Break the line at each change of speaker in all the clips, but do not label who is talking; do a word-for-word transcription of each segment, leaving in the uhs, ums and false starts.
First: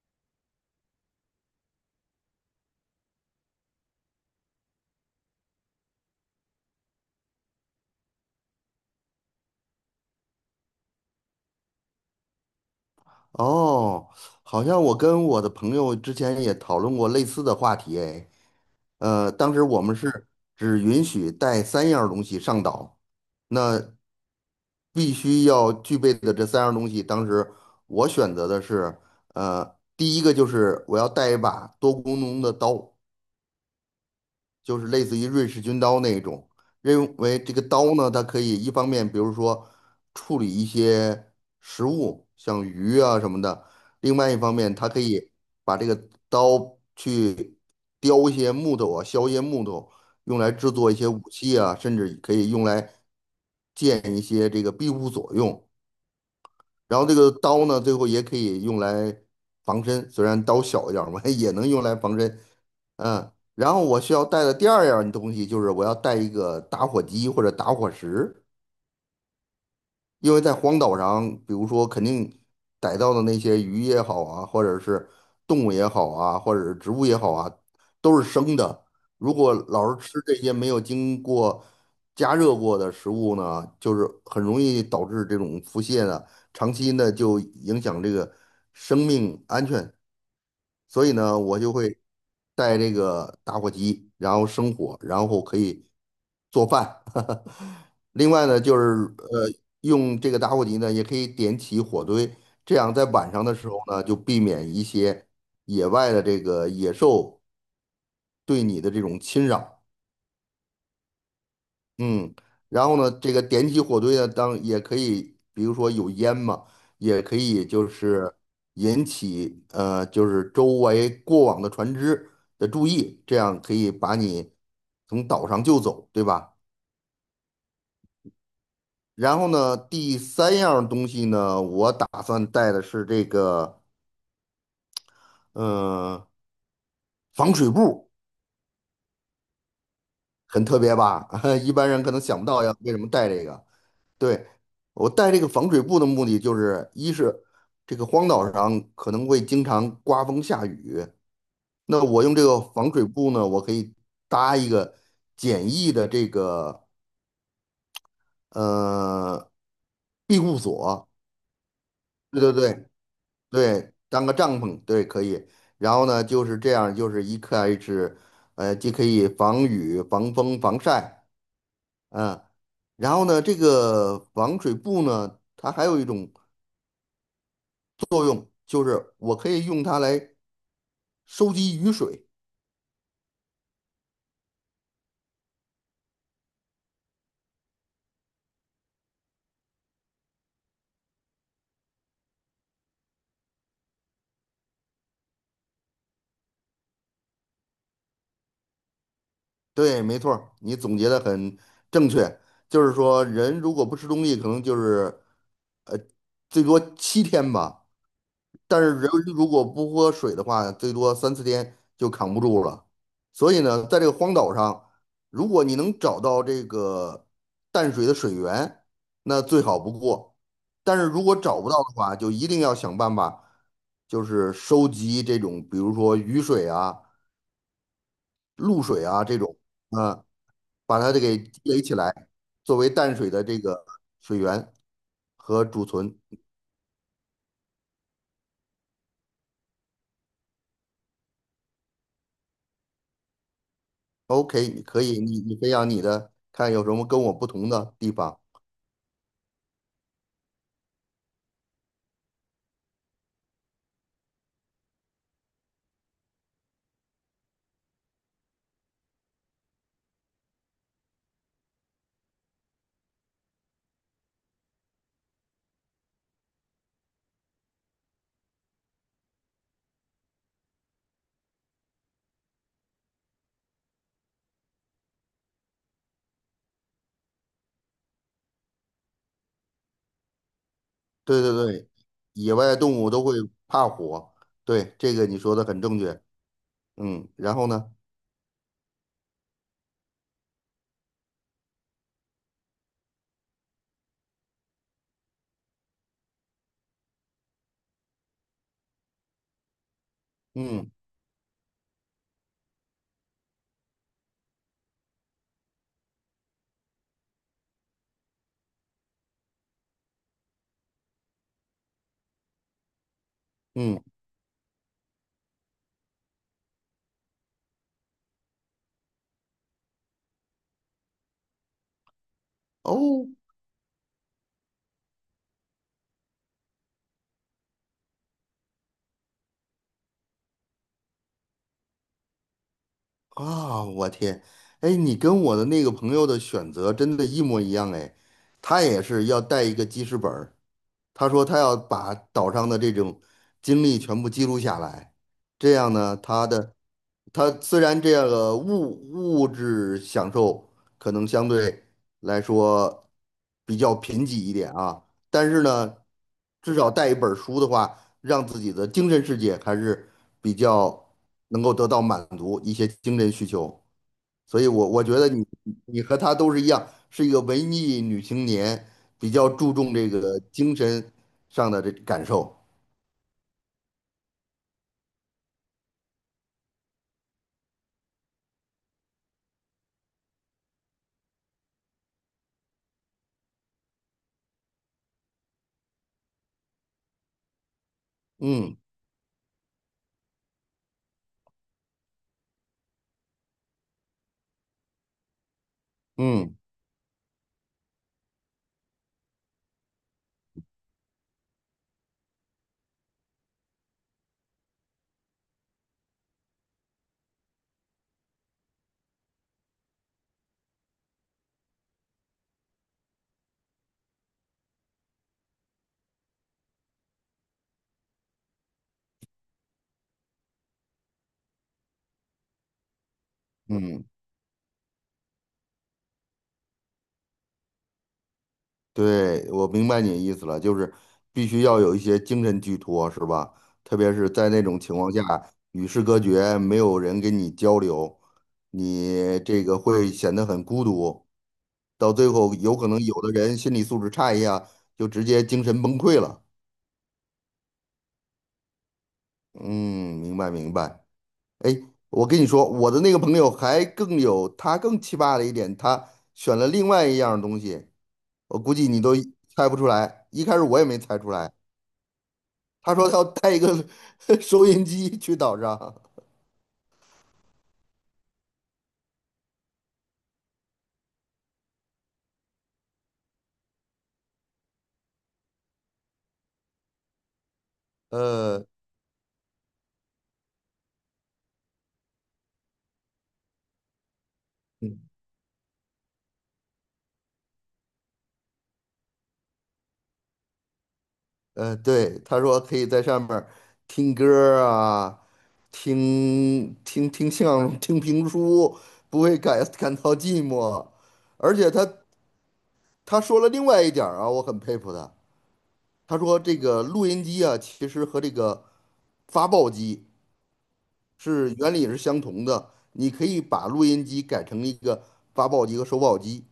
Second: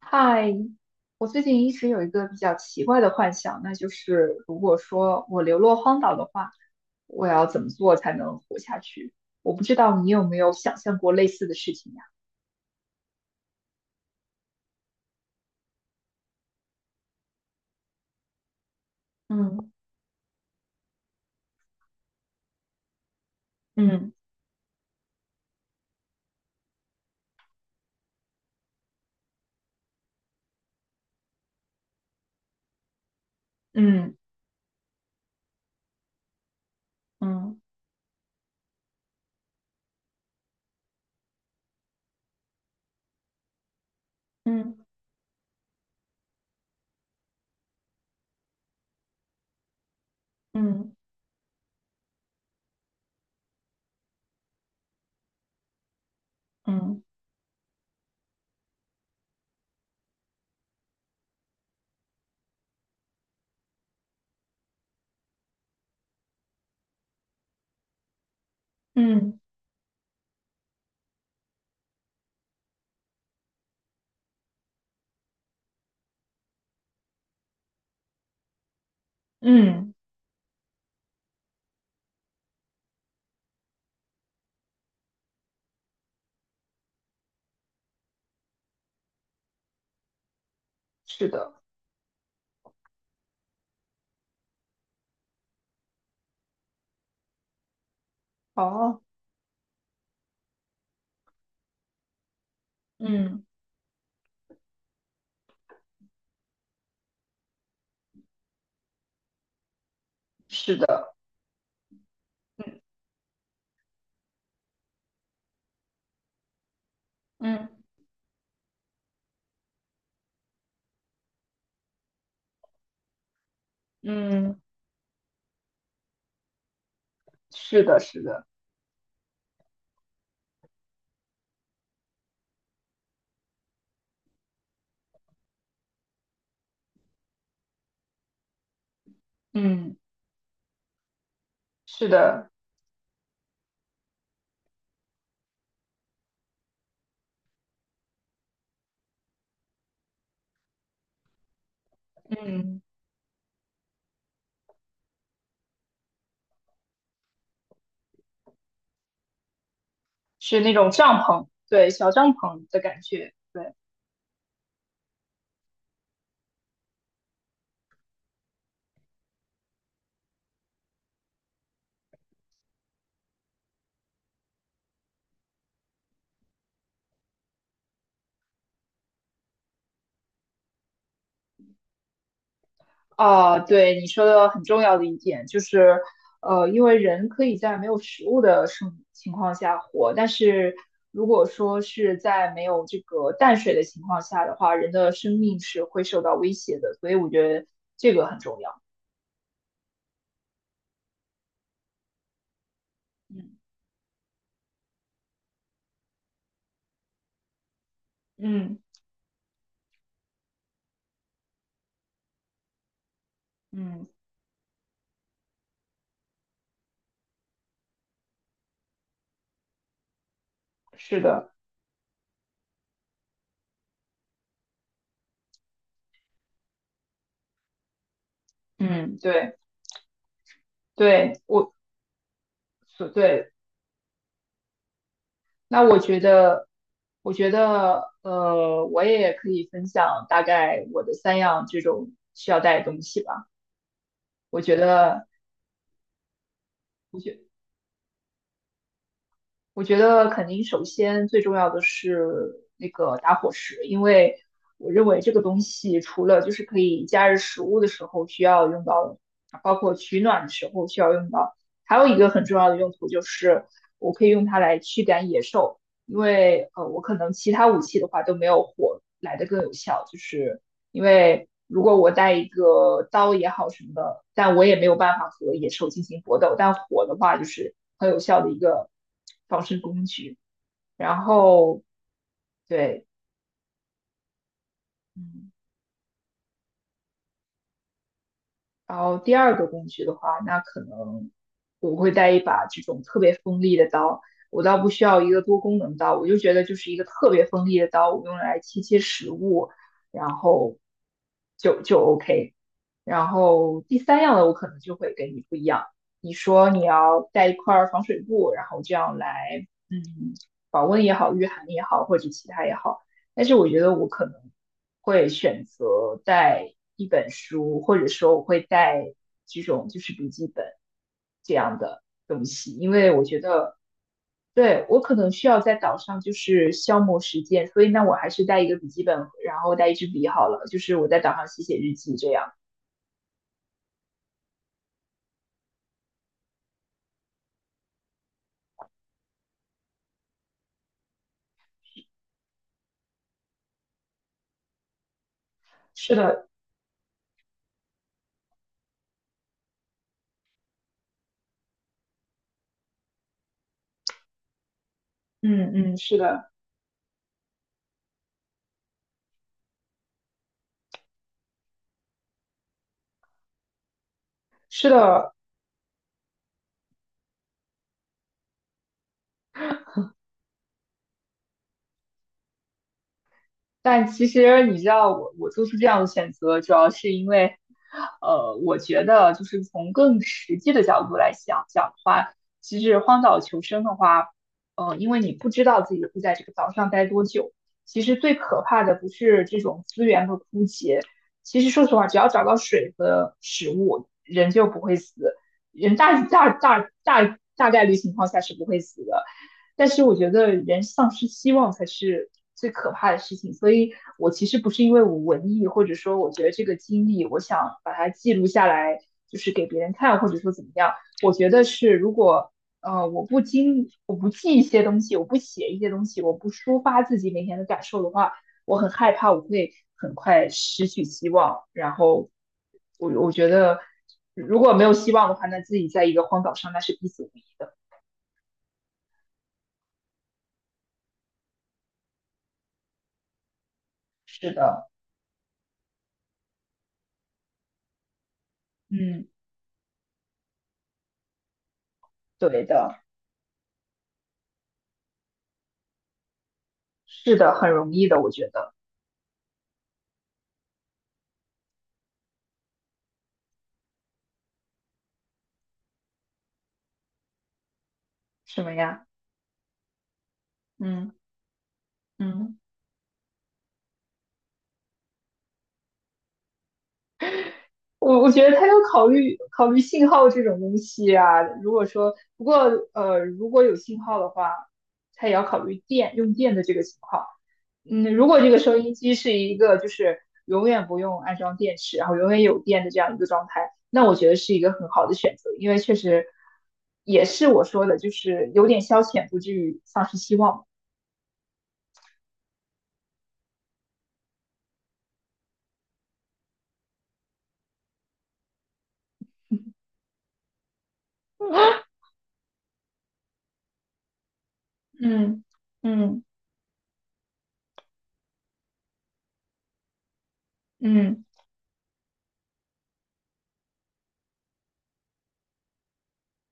嗨，我最近一直有一个比较奇怪的幻想，那就是如果说我流落荒岛的话，我要怎么做才能活下去？我不知道你有没有想象过类似的事情呀？
哦，好像我跟我的朋友之前也讨论过类似的话题，哎，呃，当时
嗯
我们是只允许带三样儿东西上岛，那
嗯
必须要具备的这三样儿东西，当时我选择的是，呃，第一个就是我要带一把多功能的刀，
嗯
就是类似于瑞士军刀那一种，认为这
嗯
个刀呢，它可以一方面，比如说处理一些食物，像鱼啊什么的；另外一方面，
嗯
它可以把这个刀去雕一些木头啊，削一些木头，用来制作
嗯
一些武器啊，甚至可以用来建一些这个庇护所用。然
嗯
后这个刀呢，最后也可以用来防身，虽然刀小一点儿嘛，也能用来防身。嗯，然后我需要带的第二样东西就是我要带一个打火机或者打火石。
嗯
因为在荒岛上，比如说肯定逮到的那些鱼也好啊，或者是动物也好啊，或者是植物也好啊，都是生的。如果
嗯。
老是吃这些没有经过加热过的食物呢，就是很容易导致这种腹泻的，长期呢就影响这个生命安全。所以
是
呢，
的。
我就会带这个打火机，然后生火，然后可以做饭。另外呢，就
哦。
是呃，用这个打火机呢，也可以点起火堆，这样在晚
嗯。
上的时候呢，就避免一些野外的这个野兽对你的这种侵扰。
是的。
嗯，然后呢，这个点起火堆呢，当也可以，比如说有烟嘛，也可以
嗯
就是引起呃，就是周围过往的船只的注意，这样可以把你
嗯。
从岛上救走，对吧？
是的。是的。
然后呢，第三样东西呢，我打算带的是这个，嗯、防水布，
嗯。
很特别吧？一般人
是
可能想不
的。
到要为什么带这个。对，我带这个防水布的目的就是，一是这个荒岛上可能会经常刮风下雨，那我用这个
嗯。
防水布呢，我可以搭一个简易的这个呃庇护
是那种
所。
帐篷，对，小帐
对对
篷的
对，
感觉。对。
对，当个帐篷，对，可以。然后呢，就是这样，就是一开始，呃，既可以防雨、防风、防晒，嗯，然后呢，这个防水布呢，它还有一种作用，就是我可以用它来收集雨水。
啊，对你说的很重要的一点就是，呃，因为人可以在没有食物的生情况下活，但是如果说是在没有这个淡水的情况下的话，人的生命是会受到威胁的，所以我觉得这个很重要。
对，没错儿你总结的很正确。就是说，
嗯
人如果不吃东西，可能就是最多七天吧。
嗯
但是人如果不喝水的话，最多三四天就扛不住了。所以呢，在
嗯，
这个荒岛上，如果你能找到这个淡水的水源，那最好不过。但是
是
如果
的。
找不到的话，就一定要想办法，就是收集这种，比如说雨水啊、露水
嗯。
啊这
对
种，嗯、把它这给
对。
积
我
累起来，作为
所
淡水的
对。
这个水源和
那
储
我
存。
觉得，我觉得，呃，我也可以分享大概我的三样这种需要带的东西吧。我
OK,
觉
你可以，
得
你你培养你的，看有什么
我
跟我
觉
不同的地方。
我觉得肯定首先最重要的是那个打火石，因为我认为这个东西除了就是可以加热食物的时候需要用到，包括取暖的时候需要用到，还有一个很重要的用途就是我可以用它来驱赶野兽，因为呃我可能其他武器的话都没有火来的更有效，就是因为如果我带一个刀也好什么的，但我也没有办法和野兽进行搏斗，但火的话就是很有效的一个防身工具。然
对对
后，
对，野外动
对。
物都会怕火，对，这个你
嗯。
说的很正确。嗯，然后呢？
然后第二个工具的话，那可能我会带一把这种特别锋利的刀。我倒不需要一个多功能刀，我就觉得就是一个特别锋利的刀，我用来切切食物，然后
嗯
就就 OK。然后第三样呢，我可能就会跟你不一样。你说你要带一块儿防水布，然后这样来，嗯，保温也好，御寒也好，或者其他也好。但是我觉得
嗯，
我可能会选择带一本书，或者说我会带这种就是笔记本这样的东西，因为我
哦
觉得对我可能需要在岛上就是消磨时间，所以那我还是带一个笔记本，然后带一支笔好了，就是我在岛上写写日记这样。
啊，我天，哎，你跟我的那个朋友的选择真的一模一样哎，他也是要带一个记事本他说他要把岛上的这种经历全部记录下来，这样
是
呢，
的。
他的他虽然这个物物质享受可能相对来说比较贫瘠一点啊，但是
嗯嗯，
呢，
是的。
至少带一本儿书的话，让自己的精神世界还是比较能够得到满足一些精神需求。所以我
是
我觉得
的。
你你和她都是一样，是一个文艺女青年，比较注重这个精神上的这感受。
但其实你知道我，我做出这样的选择，主要是因为，呃，我觉得就是从更实际的角度来想讲的话，其实荒岛求生的话，呃，因为你不知道自己会在这个岛上待多久，其实最可
嗯
怕的不是这种资源和枯竭，其实说实话，只要找到水和食物，人就不会死，人大大
嗯
大大大概率情况下是不会死的。但是我觉得人丧失希望才是最可怕的事情，所以我其实不是因为我文艺，或者说我觉得这个经历，我想把它记录下来，就是给别人看，或者说怎么样。我觉得是，如果呃我不经我不记一些东西，我不写一些东西，我不抒发自己每天的感受的话，我很害怕我会很快失去希望。然后我我觉得
嗯，
如果没有希望的话，那自己在一个荒岛上那是必死无疑的。
对，我明白你的意思了，就是必须要有一些精神寄托，是吧？特别是在
是
那种
的。
情况下，与世隔绝，没有人跟你交流，
嗯。
你这个会显得很孤独，到最后
对
有可
的。
能有的人心理素质差一下，就直接精神崩溃了。
是的，很容易的，我觉得。
嗯，明白明白。哎，我跟你说，我的那个朋友还更有，他更奇葩的一点，他选了另外一样东西，我
什
估
么
计你
呀？
都猜不出来。一开始我也没
嗯
猜出来，
嗯。
他说他要带一个 收音机去岛上，
我我觉得他要考虑考虑信号这种东西啊。如果说不过呃，如果有信号的话，他也要考虑电用电的这个情况。嗯，如果这个
呃，
收音机是一个就是永远不用安装电池，然后永远有电的这样一个状态，那我觉得是一个很
嗯
好的选择，因为确实也是我说的，就是有点消遣，不至于丧失希望。
呃，对，他说可以在上面儿听歌儿啊，听听听相声、听评书，不会感感到寂寞。而且他 他说了另外一点儿啊，我很佩服他。
嗯
他
嗯。
说这个录音机啊，其实和这个发报机
嗯，
是原理也是相同的。你可以把录音机改成一个发报机和收报机，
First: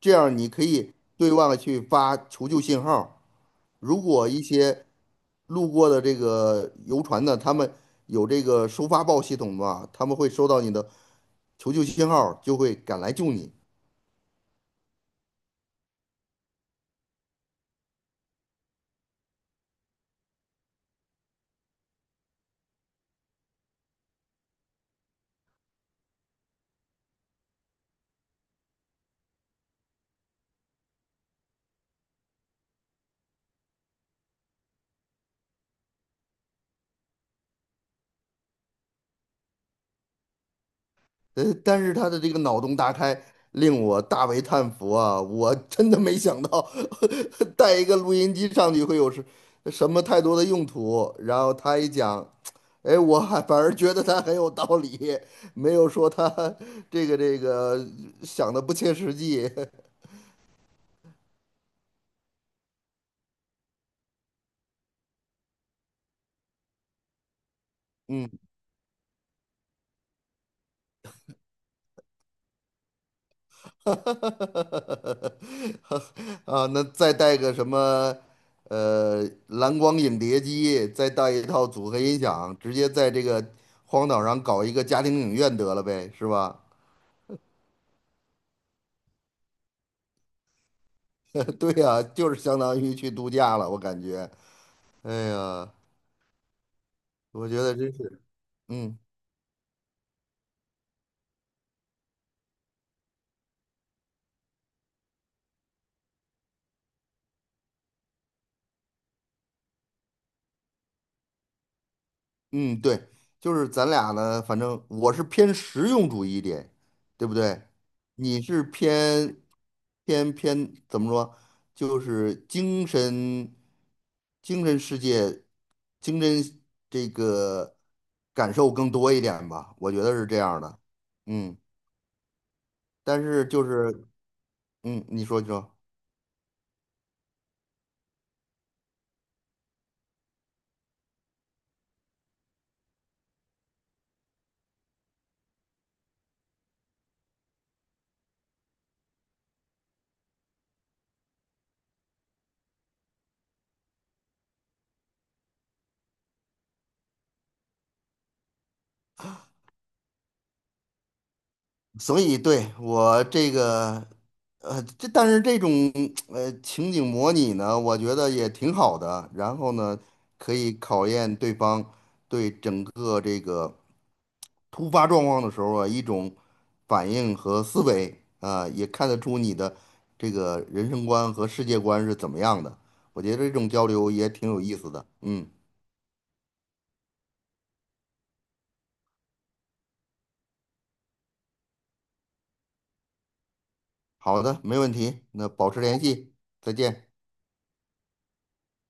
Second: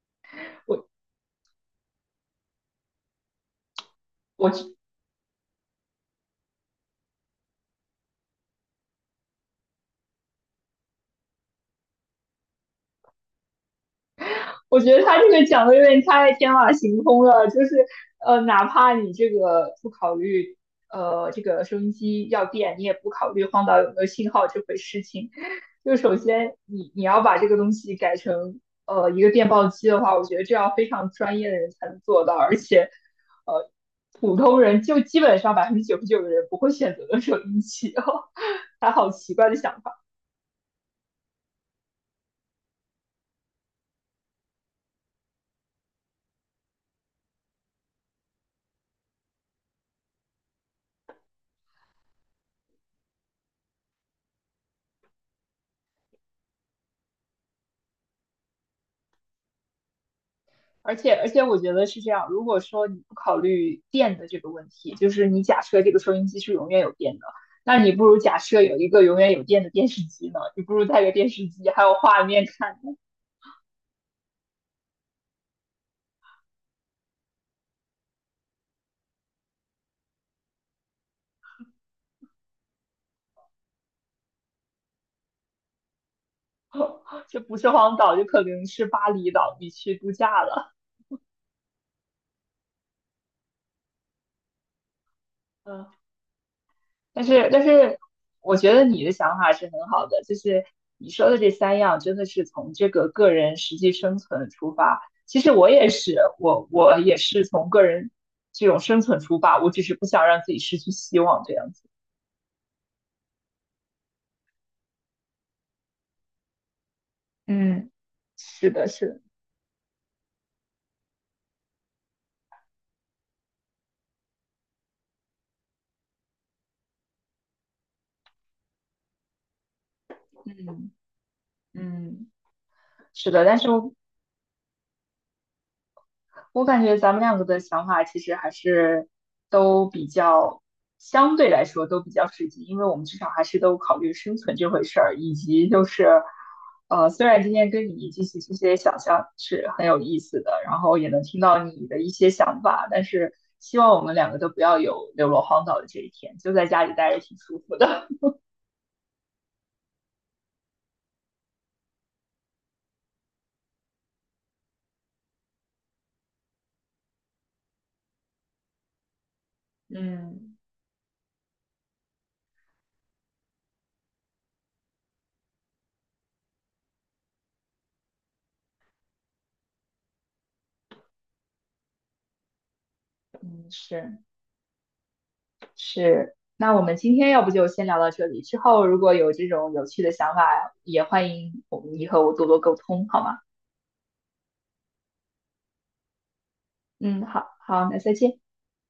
这样你可
我
以对外去发求救信号。如果一
我
些路过的这个游船呢，他们有这个收发报系统嘛，他们会收到你的求救信号，就会赶来救你。
我觉得他这个讲的有点太天马行空了，就是呃，哪怕你这个不考虑呃这个收音机要电，你也不考虑荒岛有没有信号这回事情，就首先你你要把这个东西改成呃一个电报机的话，我觉得这要非常专业的人才能做到，而且呃普通人就基本上百分之九十九的人不会选择的收音机哦，他好奇怪的想法。
呃，但是他的这个脑洞大开，令我大为叹服啊！我真的没想到 带一个录音机上去会有什什么太多的用途。然后他一讲，哎，我还反而觉得他很有道理，没有说他这个这个想的不切实际。
而且而且我觉得是这样，如果说你不考虑电的这个问题，就是你假设这个收音机是永远有电的，那你不如
嗯
假设有一个永远有电的电视机呢？你不如带个电视机，还有画面看呢。
哈，啊，那再带个什么，呃，蓝光影碟机，再带一套组合音响，直接在这个荒岛上搞一个家庭影院得了呗，是吧？
这不是荒岛，就可能是巴厘岛，你去度假了。
对呀，就是相当于去度假了，我感觉。哎呀，
嗯。但
我
是，
觉
但
得真
是，
是，
我觉得
嗯。
你的想法是很好的，就是你说的这三样，真的是从这个个人实际生存出发。其实我也是，我我也是从个人这种生存出发，我只是不想让自己失去希望这样子。
嗯，对，就是咱俩呢，反正我是偏实用主义一点，对不对？
嗯，
你是
是的。是的。
偏偏偏怎么说？就是精神精神世界，精神这个感受更多一点吧，我觉得是这样的。
嗯
嗯，
嗯，
但
是的。
是
但
就
是
是嗯，你说你说。
我感觉咱们两个的想法其实还是都比较，相对来说都比较实际，因为我们至少还是都考虑生存这回事儿，以及就是，呃，虽然今天跟你进行这些想象是很有意思的，然后也能听到你的一些想法，但是希望我们两个都不要有流落荒岛的这一天，就在家里待着挺舒服的。
所以对我这个，呃，这但是这种呃情景模拟呢，我觉得也挺好的。然后 呢，可
嗯
以考验对方对整个这个突发状况的时候啊一种反应和思维啊，也看得出你的这个人生观和世界观是怎么样的。我觉得这种
嗯，
交流
是。
也挺有意思的。嗯，
是，那我们今天要不就先聊到这里，之后如果有这种有趣的想法，也欢迎你和我们以后多多沟通，好吗？
好的，没问题。那保持联系，再见。
嗯，好，好，那再见。